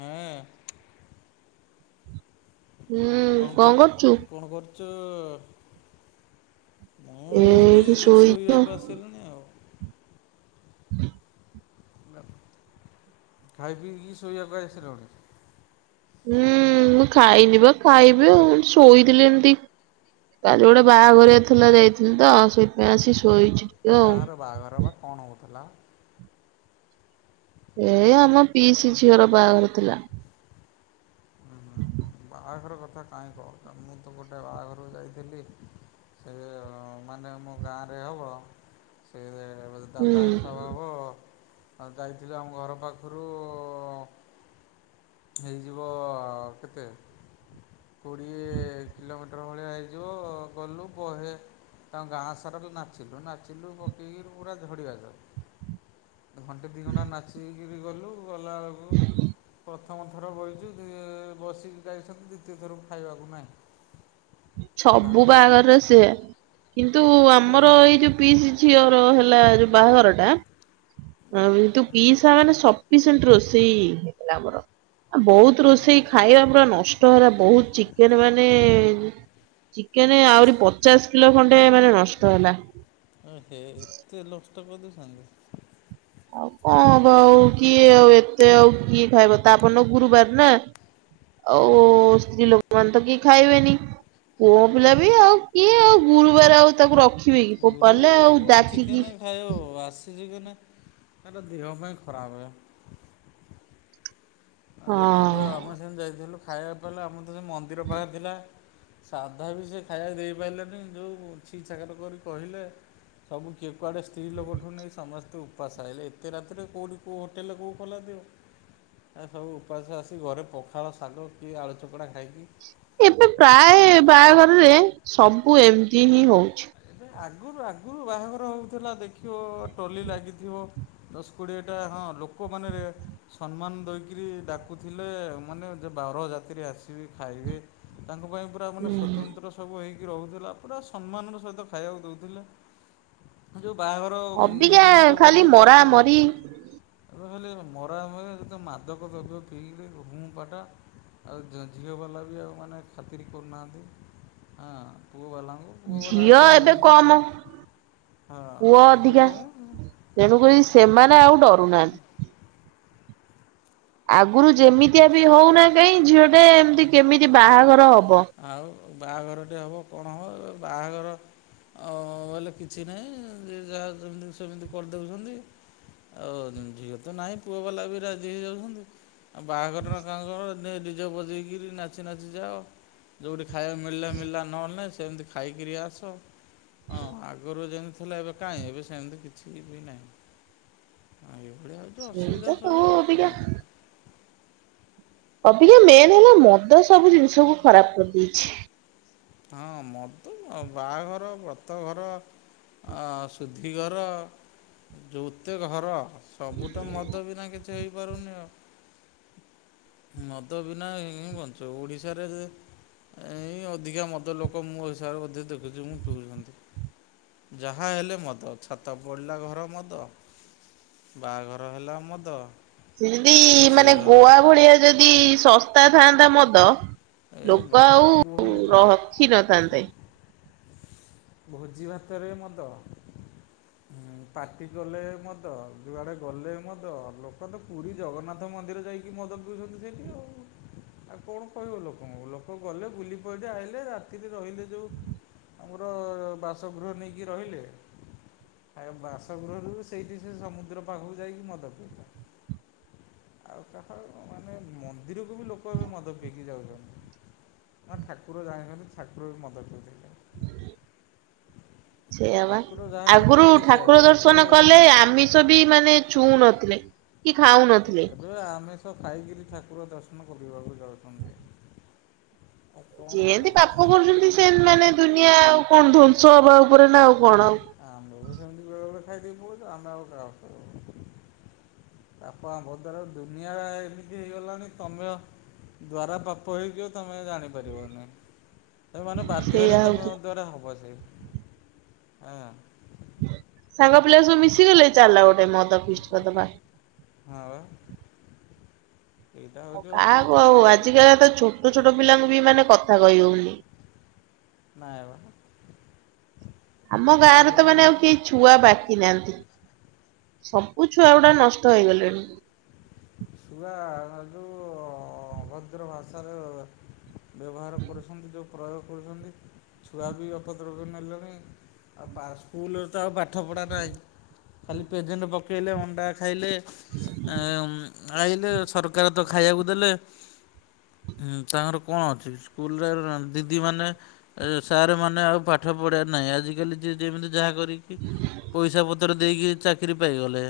ହେ? ହୁଁ କଣ କରୁଛୁ? କର କଣ କରୁଛ? ମୁଁ ଏଇଠି ଶୋଇଛି ଆଉ। ଶୋଇବାକୁ ଆସିଲିଣୀ ଆଉ। [inaudible] ଖାଇ ପି କି ଶୋଇବାକୁ ଆସିଲଣି ହୁଁ ମୁଁ ଖାଇନି ବା ଖାଇବି ଆଉ ଶୋଇିଥିଲି ଏମତି କାଲି ଗୋଟେ ବାହାଘରିଆ ଥିଲା ଯାଇଥିଲି ତ ସେଇଥିପାଇଁ ଆସିକି ଶୋଇଛି। ଆଉ। କାହାର ବାହାଘର ବା କଣ ହେଉଥିଲା? ଏଇ ଆମ ପିଇସି ଝିଅର ବାହାଘର ଥିଲା। ହୁଁ ହୁଁ ବାହାଘର କଥା କାହିଁ କହୁଛ ମୁଁ ତ ଗୋଟେ ବାହାଘରକୁ ଯାଇଥିଲି ସେ ମାନେ ମୋ ଗାଁରେ ହବ ସେ ଏ ଗୋଟେ ହୁଁ ଦାଦା ହିସାବ ହେବ। ଆ ଯାଇଥିଲି ଆମ ଘର ପାଖରୁ ହେଇଯିବ କେତେ କୋଡ଼ିଏ କିଲୋମିଟର ଟର ଭଳିଆ ହେଇଯିବ ଗଲୁ ବହେ ତାଙ୍କ ଗାଁ ସାରା ତ ନାଚିଲୁ ନାଚିଲୁ ପକେଇକିରି ପୁରା ଝଡ଼ିବା ଯାଏ। ଘଣ୍ଟେ ଦୁଇ ଘଣ୍ଟା ନାଚିକିରି ଗଲୁ ଗଲାବେଳକୁ ପ୍ରଥମ ଥର ବଇଚୁ ଯିଏ ବସିକି ଯାଇଛନ୍ତି ଦିତୀୟ ଥରକୁ ଖାଇବାକୁ ନାହିଁ। ସବୁ ଭାତ ବାହାଘରରେ ଭାତ ସେୟା କିନ୍ତୁ ଆମର ବଡ଼ ଏଇ ହୁଁ ଯୋଉ ପିସି ଝିଅର ହେଲା ଯୋଉ ବାହାଘରଟା ଯେହେତୁ ପିଇସା ମାନେ ସ ସପିସେଣ୍ଟ ରୋଷେଇ ହେଇଥିଲା ଆମର ଆ ବହୁତ ହୁଁ ରୋଷେଇ ଖାଇବା ପୁରା ନଷ୍ଟ ନଷ୍ଟ ହେଲା ବହୁତ ଚିକେନ ମାନେ ଚିକେନ ଆହୁରି ପଚାଶ କିଲୋ ଖଣ୍ଡେ ମାନେ ନଷ୍ଟ ହେଲା। ହେ ଏତେ ଲଷ୍ଟ କରିଦଉଛନ୍ତି। ଆଉ କଣ ହବ ଆଉ କିଏ ଆଉ ଏତେ ଆଉ କିଏ ଖାଇବ ତା ପରଦିନ ଗୁରୁବାର ନା ଆଉ ହୁଁ ସ୍ତ୍ରୀ ଲୋକମାନେ ତ କିଏ ଖାଇବେନି। ପୁଅ ପିଲା ବି ଆଉ କିଏ ଆଉ ଗୁରୁବାର ଆଉ ତାକୁ ରଖିବେ କି ଫୋପାଡ଼ିଲେ ଆଉ ମୁଁ ଡାକିକି। ଚିକେନ ଖାଇବାକୁ ଆସିଛି କି ନାହିଁ, ଏଟା ଦେହ ପାଇଁ ଖରାପେ ଆଉ ଯେତିକି ହଁ ବେଳେ ଆମେ ସେ ଯାଇଥିଲୁ ଖାଇବାକୁ ପାଇଲେ ଆମର ତ ସେ ମନ୍ଦିର ପାଖରେ ଥିଲା ସାଧା ବି ସେ ଖାଇବାକୁ ଦେଇପାରିଲେନି ଯେଉଁ ଛି ଛାକର କରି କହିଲେ। ସବୁ କିଏ କୁଆଡ଼େ ସ୍ତ୍ରୀ ଲୋକଠୁ ନେଇ ସମସ୍ତଙ୍କୁ ଉପାସ ଆଇଲେ ଏତେ ରାତିରେ କଉଠି କେଉଁ ହୋଟେଲ କେଉଁ ଖୋଲାଥିବ? ଏ ସବୁ ଉପାସ ଆସି ଘରେ ପଖାଳ ଶାଗ କି ଆଳୁ ଚକଡ଼ା ଖାଇକି ଏବେ ପ୍ରାୟ ବାହାଘରରେ ସବୁ ଏମିତି ହିଁ ହଉଛି। ଆଗରୁ ଆଗରୁ ବାହାଘର ହଉଥିଲା ଦେଖିବ ଟଲି ଲାଗିଥିବ ଦଶ କୋଡିଏଟା ହଁ ଲୋକମାନେରେ ସମ୍ମାନ ଦେଇକରି ଡାକୁଥିଲେ ମାନେ ଯେ ବାରଯାତ୍ରୀ ଆସିବେ ଖାଇବେ ତାଙ୍କ ପାଇଁ ପ ପା ମାନେ ହୁଁ ସ୍ଵତନ୍ତ୍ର ସବୁ ହେଇକି ରହୁଥିଲା ପୁରା ସମ୍ମାନର ସହ ରେ ତ ଖାଇବାକୁ ଦେଉଥିଲେ ଯୋଉ ବାହାଘର ଆଉ ଅବିକା ନିଜେ ନିଜେ ଖାଲି ବଜେଇ ମରା ଯାଉଥିଲେ। ମରି ଏବେ ହେଲେ ମରାମରି ଯେତକ ମାଦକ ଦ୍ରବ୍ୟ ପିଇଲେ ହୁଁ ପଟ ଆଉ ଜ ଝିଅବାଲା ବି ଆଉ ମାନେ ଖାତିର କରୁନାହାନ୍ତି ହଁ ପୁଅବାଲାଙ୍କୁ ପୁଅବାଲା ଝିଅ ଯାହା ଏବେ ଯେମିତି କମ ହଁ ପୁଅ ଝିଅ ଅଧିକା। କମ୍ ତେଣୁକରି ସେମାନେ ଆଉ ଡରୁନାହାନ୍ତି। ଆଗରୁ ଯେମିତିଆ ବି ହଉନା କାହିଁ ଝିଅଟେ ଏମତି କେମିତି ବାହାଘର ହବ। ଆଉ ବାହାଘରଟେ ହେବ କଣ ହେବ ବାହାଘର ଆଉ ବୋଇଲେ କିଛି ନାହିଁ ଯେ ଯାହା ଯେମିତି ସେମିତି କରିଦେଉଛନ୍ତି। ଆଉ ଜ ଝିଅ ତ ନାହିଁ ପୁଅବାଲା ବି ରାଜି ହେଇଯାଉଛନ୍ତି। ଆଉ ବାହାଘରର କାହାଘର ଦେ ଡିଯେ ବଜେଇକିରି ନାଚି ନାଚି ଯାଅ। ଯଉଠି ଖାଇବାକୁ ମିଳିଲା ମିଳିଲା ନହେଲେ ନାହିଁ ସେମିତି ଖାଇକିରି ଆସ। ହଁ ଆଗରୁ ଯେମିତି ଥିଲା ଏବେ କାହିଁ ଏବେ ସେମିତି କିଛି ବି ନାହିଁ। ହଁ ଏଇଭଳିଆଉଛି ସେଇ ତ ଅସୁବିଧା ସବୁ ଆଉ ଅବିକା କଣ କରିବି ଅବିକା ମେନ୍ ହେଲା ମଦ ସବୁ ଜିନିଷକୁୁ ଖରାପ କରିଦେଇଛି। ହଁ ମଦ ତ ବାହାଘର ବ୍ରତ ଘର ଆ ସୁଧିଘର ଯେଉତେ ଘର ସବୁତ ମଦ ବିନା କିଛି ହେଇପାରୁନି ଆଉ। ମଦ ବିନା ହି ବଞ୍ଚ ଓଡିଶାରେ ସେ ଏ ଅଧିକା ମଦ ଲୋକ ମୋ ହିସାବରେ ମଧ୍ୟ ଦେଖୁଛି ମୁଁ ପିଉଛନ୍ତି। ଯାହା ହେଲେ ମଦ ଛାତ ପଡ଼ିଲା ଘର ମଦ ବାହାଘର ହେଲା ମଦ ଯେନ୍ତି ମାନେ ରୋଷେଇ ଘର ଗୋଆ ଭଳିଆ ଯଦି ଶସ୍ତା ଥାଆନ୍ତା ମଦ ଏ ଲୋକ ବାବା ଆଉ କୁହନି ତମେ ରଖି ନଥାନ୍ତେ। ଭୋଜି ଭାତରେ ମଦ ହୁଁ ପାର୍ଟି କଲେ ମଦ ଯୁଆଡେ ଗଲେ ମଦ ଲୋକ ଦେଖ ପୁରୀ ଜଗନ୍ନାଥ ମନ୍ଦିର ଯାଇକି ମଦ ପିଉଛନ୍ତି ସେଇଠି ଆଉ ଆଉ କଣ କହିବ ଲୋକ ଲୋକ ଗଲେ ବୁଲି ପଇଲେ ଆଇଲେ ରାତିରେ ରହିଲେ ଯଉ ଆମର ବାସଗୃହ ନେଇକି ରହିଲେ ଖ ବାସଗୃହରୁ ସେଇଠି ସେ ସମୁଦ୍ର ପାଖକୁ ଯାଇକି ମଦ ପିଇଲେ। ଆଉ କାହା ମାନେ ମନ୍ଦିରକୁ ବି ଲୋକ ଏବେ ମଦ ପିଇକି ଯାଉଛନ୍ତି। ନା ଠାକୁର ଜାଣିିଛନ୍ତି ଠାକୁର ବି ମଦ ପିଉଥିଲେ। ସେଇଆ ବା ଠାକୁର ଯାହା କରିବେ ଆଗରୁ ଇଏ ସେୟା ଠାକୁର କରିବେ ଇଏ ଦର୍ଶନ କଲେ ହେଉଛନ୍ତି ଆମିଷ ଠାକୁର। ବି ମାନେ ଛୁଉଁ ନଥିଲେ କି ଖାଉ ନଥିଲେ। ଏବେ ଆମିଷ ଖାଇକିରି ଠାକୁର ଦର୍ଶନ କରିବାକୁ ଯାଉଛନ୍ତି। ଆଉ କଣ ଯେନ୍ତି କରିବା? ପାପ କରୁଛନ୍ତି ସେମତି ମାନେ ଦୁନିଆ ଆଉ କଣ ଧ୍ଵଂସ ହବା ଉପରେ ନା ଆଉ କଣ ଆଉ। ଆମେ ବି ସେମିତି ବେଳେ ବେଳେ ଖାଇଦେଇକି ପଳଉଚୁ ଆମେ ଆଉ କାହାକୁକହିବୁ। ପାପ ଆମ୍ଭ ଦ୍ୱାରା ଦୁନିଆ ଏମିତି ହେଇଗଲାଣି ତମେ ଆ ଦ୍ୱାରା ପାପ ହେଇଯିବ ତମେ ଜାଣି ପାରିବନେଇ। ତ ମାନେ ବାଧ୍ୟରେ ସେଇଆ ତମ ହଉଛି ଦ୍ଵାରା ହବ ସେଇ ହଁ। ସାଙ୍ଗ ପିଲା ସବୁ ମିଶିଗଲେ ଚାଲିଲା ଗୋଟେ ମଦ ପିଷ୍ଟ କରଦବା। ହଁବା। ଆଉ କାହାକୁ ଆଉ ଆଜିକାଲି ତ ଛୋଟ ଛୋଟ ପିଲାଙ୍କୁ ବି ମାନେ କଥା କହି ହଉନି। ନାଇଁ ବା। ଆମ ଏତେ ଗାଁରେ ତ ହଇରାଣ ମାନେ ଆଉ କେହି ଛୁଆ ବାକି ନାହାନ୍ତି। ସବୁ ଛୁଆ ଗୁଡା ନଷ୍ଟ ହେଇଗଲେଣି। ଛୁଆ ଜଉ ଅଭଦ୍ର ଭାଷାରେ ବ୍ୟବହାର କରୁଛନ୍ତି ଯଉ ପ୍ରୟୋଗ କରୁଛନ୍ତି ଛୁଆ ବି ଅପଦ୍ରକ ନେଲେଣି ଆଉ ପା ସ୍କୁଲରେ ତ ଆଉ ପାଠ ପଢ଼ା ନାଇଁ। ଖାଲି ପେଜେଣ୍ଟ ପକେଇଲେ ଅଣ୍ଡା ଖାଇଲେ। ହୁଁ ଏଁ ଆଇଲେ ସରକାର ତ ଖାଇବାକୁ ଦେଲେ। ହୁଁ ତାଙ୍କର କଣ ଅଛି ସ୍କୁଲରେ ଦିଦି ମାନେ ସାର୍ ମାନେ ଆଉ ପାଠ ପଢେଇବାର ନାହିଁ ଆଜିକାଲି ଜିଏ ଯେମିତି ଯାହା ଦେଇକି ପଇସା ପତ୍ର ଦେଇକି ଚାକିରି ପାଇଗଲେ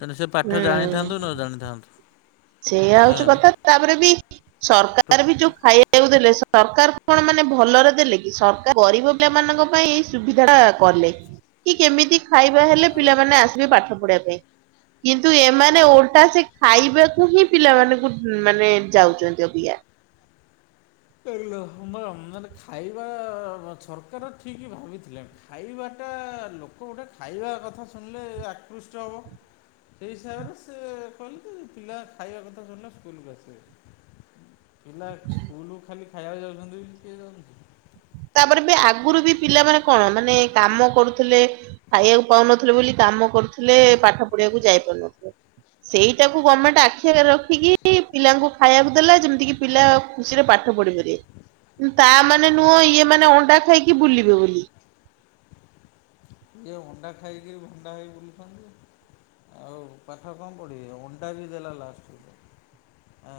ତାନେ ସେ ପାଠ ହୁଁ ଜାଣିଥାନ୍ତୁ ନ ଜାଣିଥାନ୍ତୁ। ଏଇଆ ହଉଛି କଥା ହଁ ତାପରେ ବି ସରକାର ବି ଯଉ ଖାଇବାକୁ ଦେଲେ ସରକାର କଣ ମାନେ ଭଲରେ ଦେଲେ କି ସରକାର ଗରିବ ପିଲାମାନଙ୍କ ପାଇଁ ସୁବିଧା ଟା କଲେ କି କେମିତି ଖାଇବା ହେଲେ ଆଉ ପିଲାମାନେ ଆସିବେ ପାଠ ପଢିବା ପାଇଁ କିନ୍ତୁ ଏମାନେ ଓଲଟା ସେ ଖାଇବା ହିଁ ପିଲାମାନଙ୍କୁ ମାନେ ଯାଉଛନ୍ତି ଅବିକା। ମାନେ ଖାଇବା ସରକାର ଠିକ୍ ଭାବିଥିଲା ଖାଇବାଟା ଲୋକ ଗୋଟେ ଖାଇବା କଥା ଶୁଣିଲେ ଆକୃଷ୍ଟ ହବ। ସେଇ ହିସାବରେ ସେ କହିଲେ ପିଲା ଖାଇବା କଥା ଶୁଣିଲେ ସ୍କୁଲକୁ ଆସିବେ। ପିଲା ସ୍କୁଲୁକୁ ଖାଲି ଖାଇବାକୁ ଯାଉଛନ୍ତି ବୋଲି କିଏ ଯାଉଛନ୍ତି। ତାପରେ ବି ଆଗରୁ ବି ପିଲାମାନେ କଣ ମାନେ କାମ କରୁଥିଲେ। ଖାଇବାକୁ ପାଉନଥିଲେ ବୋଲି କାମ କରୁଥିଲେ ପାଠ ପଢିବାକୁ ଯାଇ ପାରୁନଥିଲେ। ସେଇଟାକୁ ଗମେଣ୍ଟ ଆଖି ଆଗରେ ରଖିକି ପିଲାଙ୍କୁ ଖାଇବାକୁ ଦେଲେ ଯେମିତି କିି ପିଲା ଖୁସିରେ ପାଠ ପଢି ପାରିବେ। ତା ମାନେ ନୁହଁ ଇଏ ମାନେ ଅଣ୍ଡା ଖାଇକି ବୁଲିବେ ବୋଲି। ଇଏ ଅଣ୍ଡା ଖାଇକିରି ଭଣ୍ଡା ହେଇ ବୁଲୁଛନ୍ତି। ଆଉ ପାଠ କଣ ପଢିବେ ଅଣ୍ଡାବି ଦେଲା ଲାଷ୍ଟକୁ। ଆ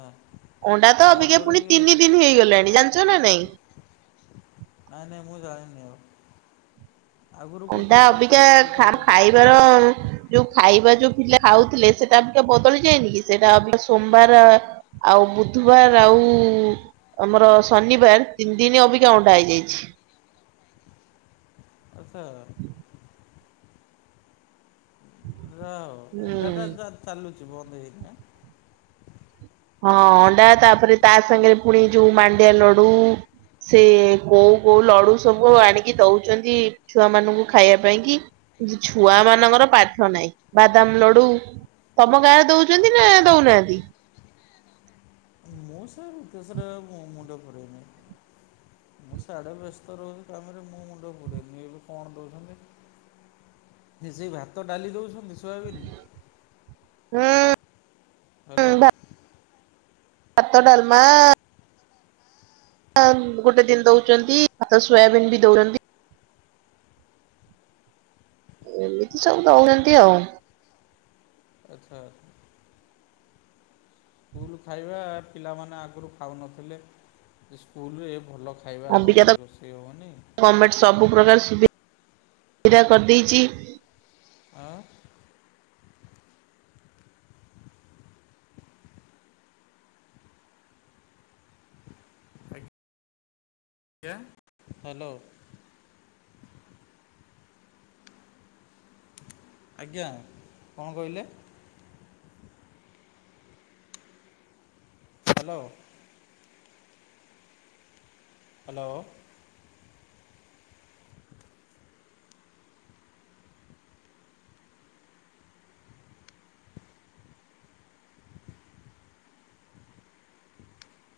ଅଣ୍ଡା ତ ଅବିକା ପୁଣି ତିନି ଦିନ ହେଇଗଲାଣି ଜାଣିଚ ନା ନାଇଁ। ନାଇଁ ନାଇଁ ମୁଁ ଜାଣିନି ଆଉ। ଆଗରୁ ଗୋଟେ ଅଣ୍ଡା ଅବିକା ସପ୍ତାହରେ ଖା ଦଉଥିଲେ ଗୋଟେ ଦିନ ଖାଇବାର ଯୋଉ ଖାଇବା ଯୋଉ ପିଲା ଖାଉଥିଲେ ସେଟା ଟିକେ ବଦଳି ଯାଇନିକି ସେଟା ସୋମବାର ଆଉ ବୁଧୁବାର ଆଉ ଆମର ଶନିବାର ତିନି ଦିନି ଅବିକା ଅଣ୍ଡା ହେଇଯାଇଛି। ଆଛା। ଯା ହୋଉ ହୁଁ ଅଣ୍ଡା ଟା ଚା ଚାଲୁଚି ବନ୍ଦ ହେଇନି ଆଁ। ହଁ ଅଣ୍ଡା ତାପରେ ତା ସାଙ୍ଗରେ ପୁଣି ଯୋଉ ମାଣ୍ଡିଆ ଲଡୁ। ସେ କୋଉ କୋଉ ଲଡୁ ସବୁ ଆଣିକି ଦଉଚନ୍ତି ଛୁଆ ମାନଙ୍କୁ ଖାଇବା ପାଇଁ କି? ଯୁ ଛୁଆ ମାନଙ୍କର ପାଠ ନାହିଁ ବାଦାମ ଲଡୁ ତମ ଗାଁରେ ଦଉଚନ୍ତି ନା ଦଉନାହାନ୍ତି। ମୁଁ ସେ କେସରେ ମୁଁ ମୁଣ୍ଡ ପୁରେଇନେଇଁ। ମୁଁ ସିଆଡେ ବ୍ୟସ୍ତ ରହୁଛି ତାପରେ ମୁଁ ମୁଣ୍ଡ ପୁରେଇନେଇଁ ଏବେ କଣ ଦଉଛନ୍ତି। କି ସେଇ ଭାତ ଡାଲି ଦଉଛନ୍ତି। ଥୁଆବିନ ହୁଁ ହାଲୋ। ଭା- ଭାତ ଡାଲମା ମା ଗୋଟେ ଦିନି ଦୋଉଚନ୍ତି ଭାତ ସୋୟାବିନ୍ ବି ଦୋଉଚନ୍ତି। ଏମିତି ସବୁ ଦଉନାହାନ୍ତି ଆଉ। ଆଚ୍ଛା। ସ୍କୁଲ୍ ଖାଇବା ପିଲାମାନେ ଆଗରୁ ଖାଉନଥିଲେ ସ୍କୁଲରେ ଏ ଭଲ ଖାଇବା ଅବିକା ତ ହୋଉନି ରୋଷେଇ ହୋଉନି। ଗଭର୍ଣମେଣ୍ଟ ସବୁ ପ୍ରକାର ସୁବିଧା କରିଦେଇଚି। ଆଁ ଆଜ୍ଞା ହାଲୋ। ଆଜ୍ଞା କଣ କହିଲେ? ହାଲୋ। ହାଲୋ।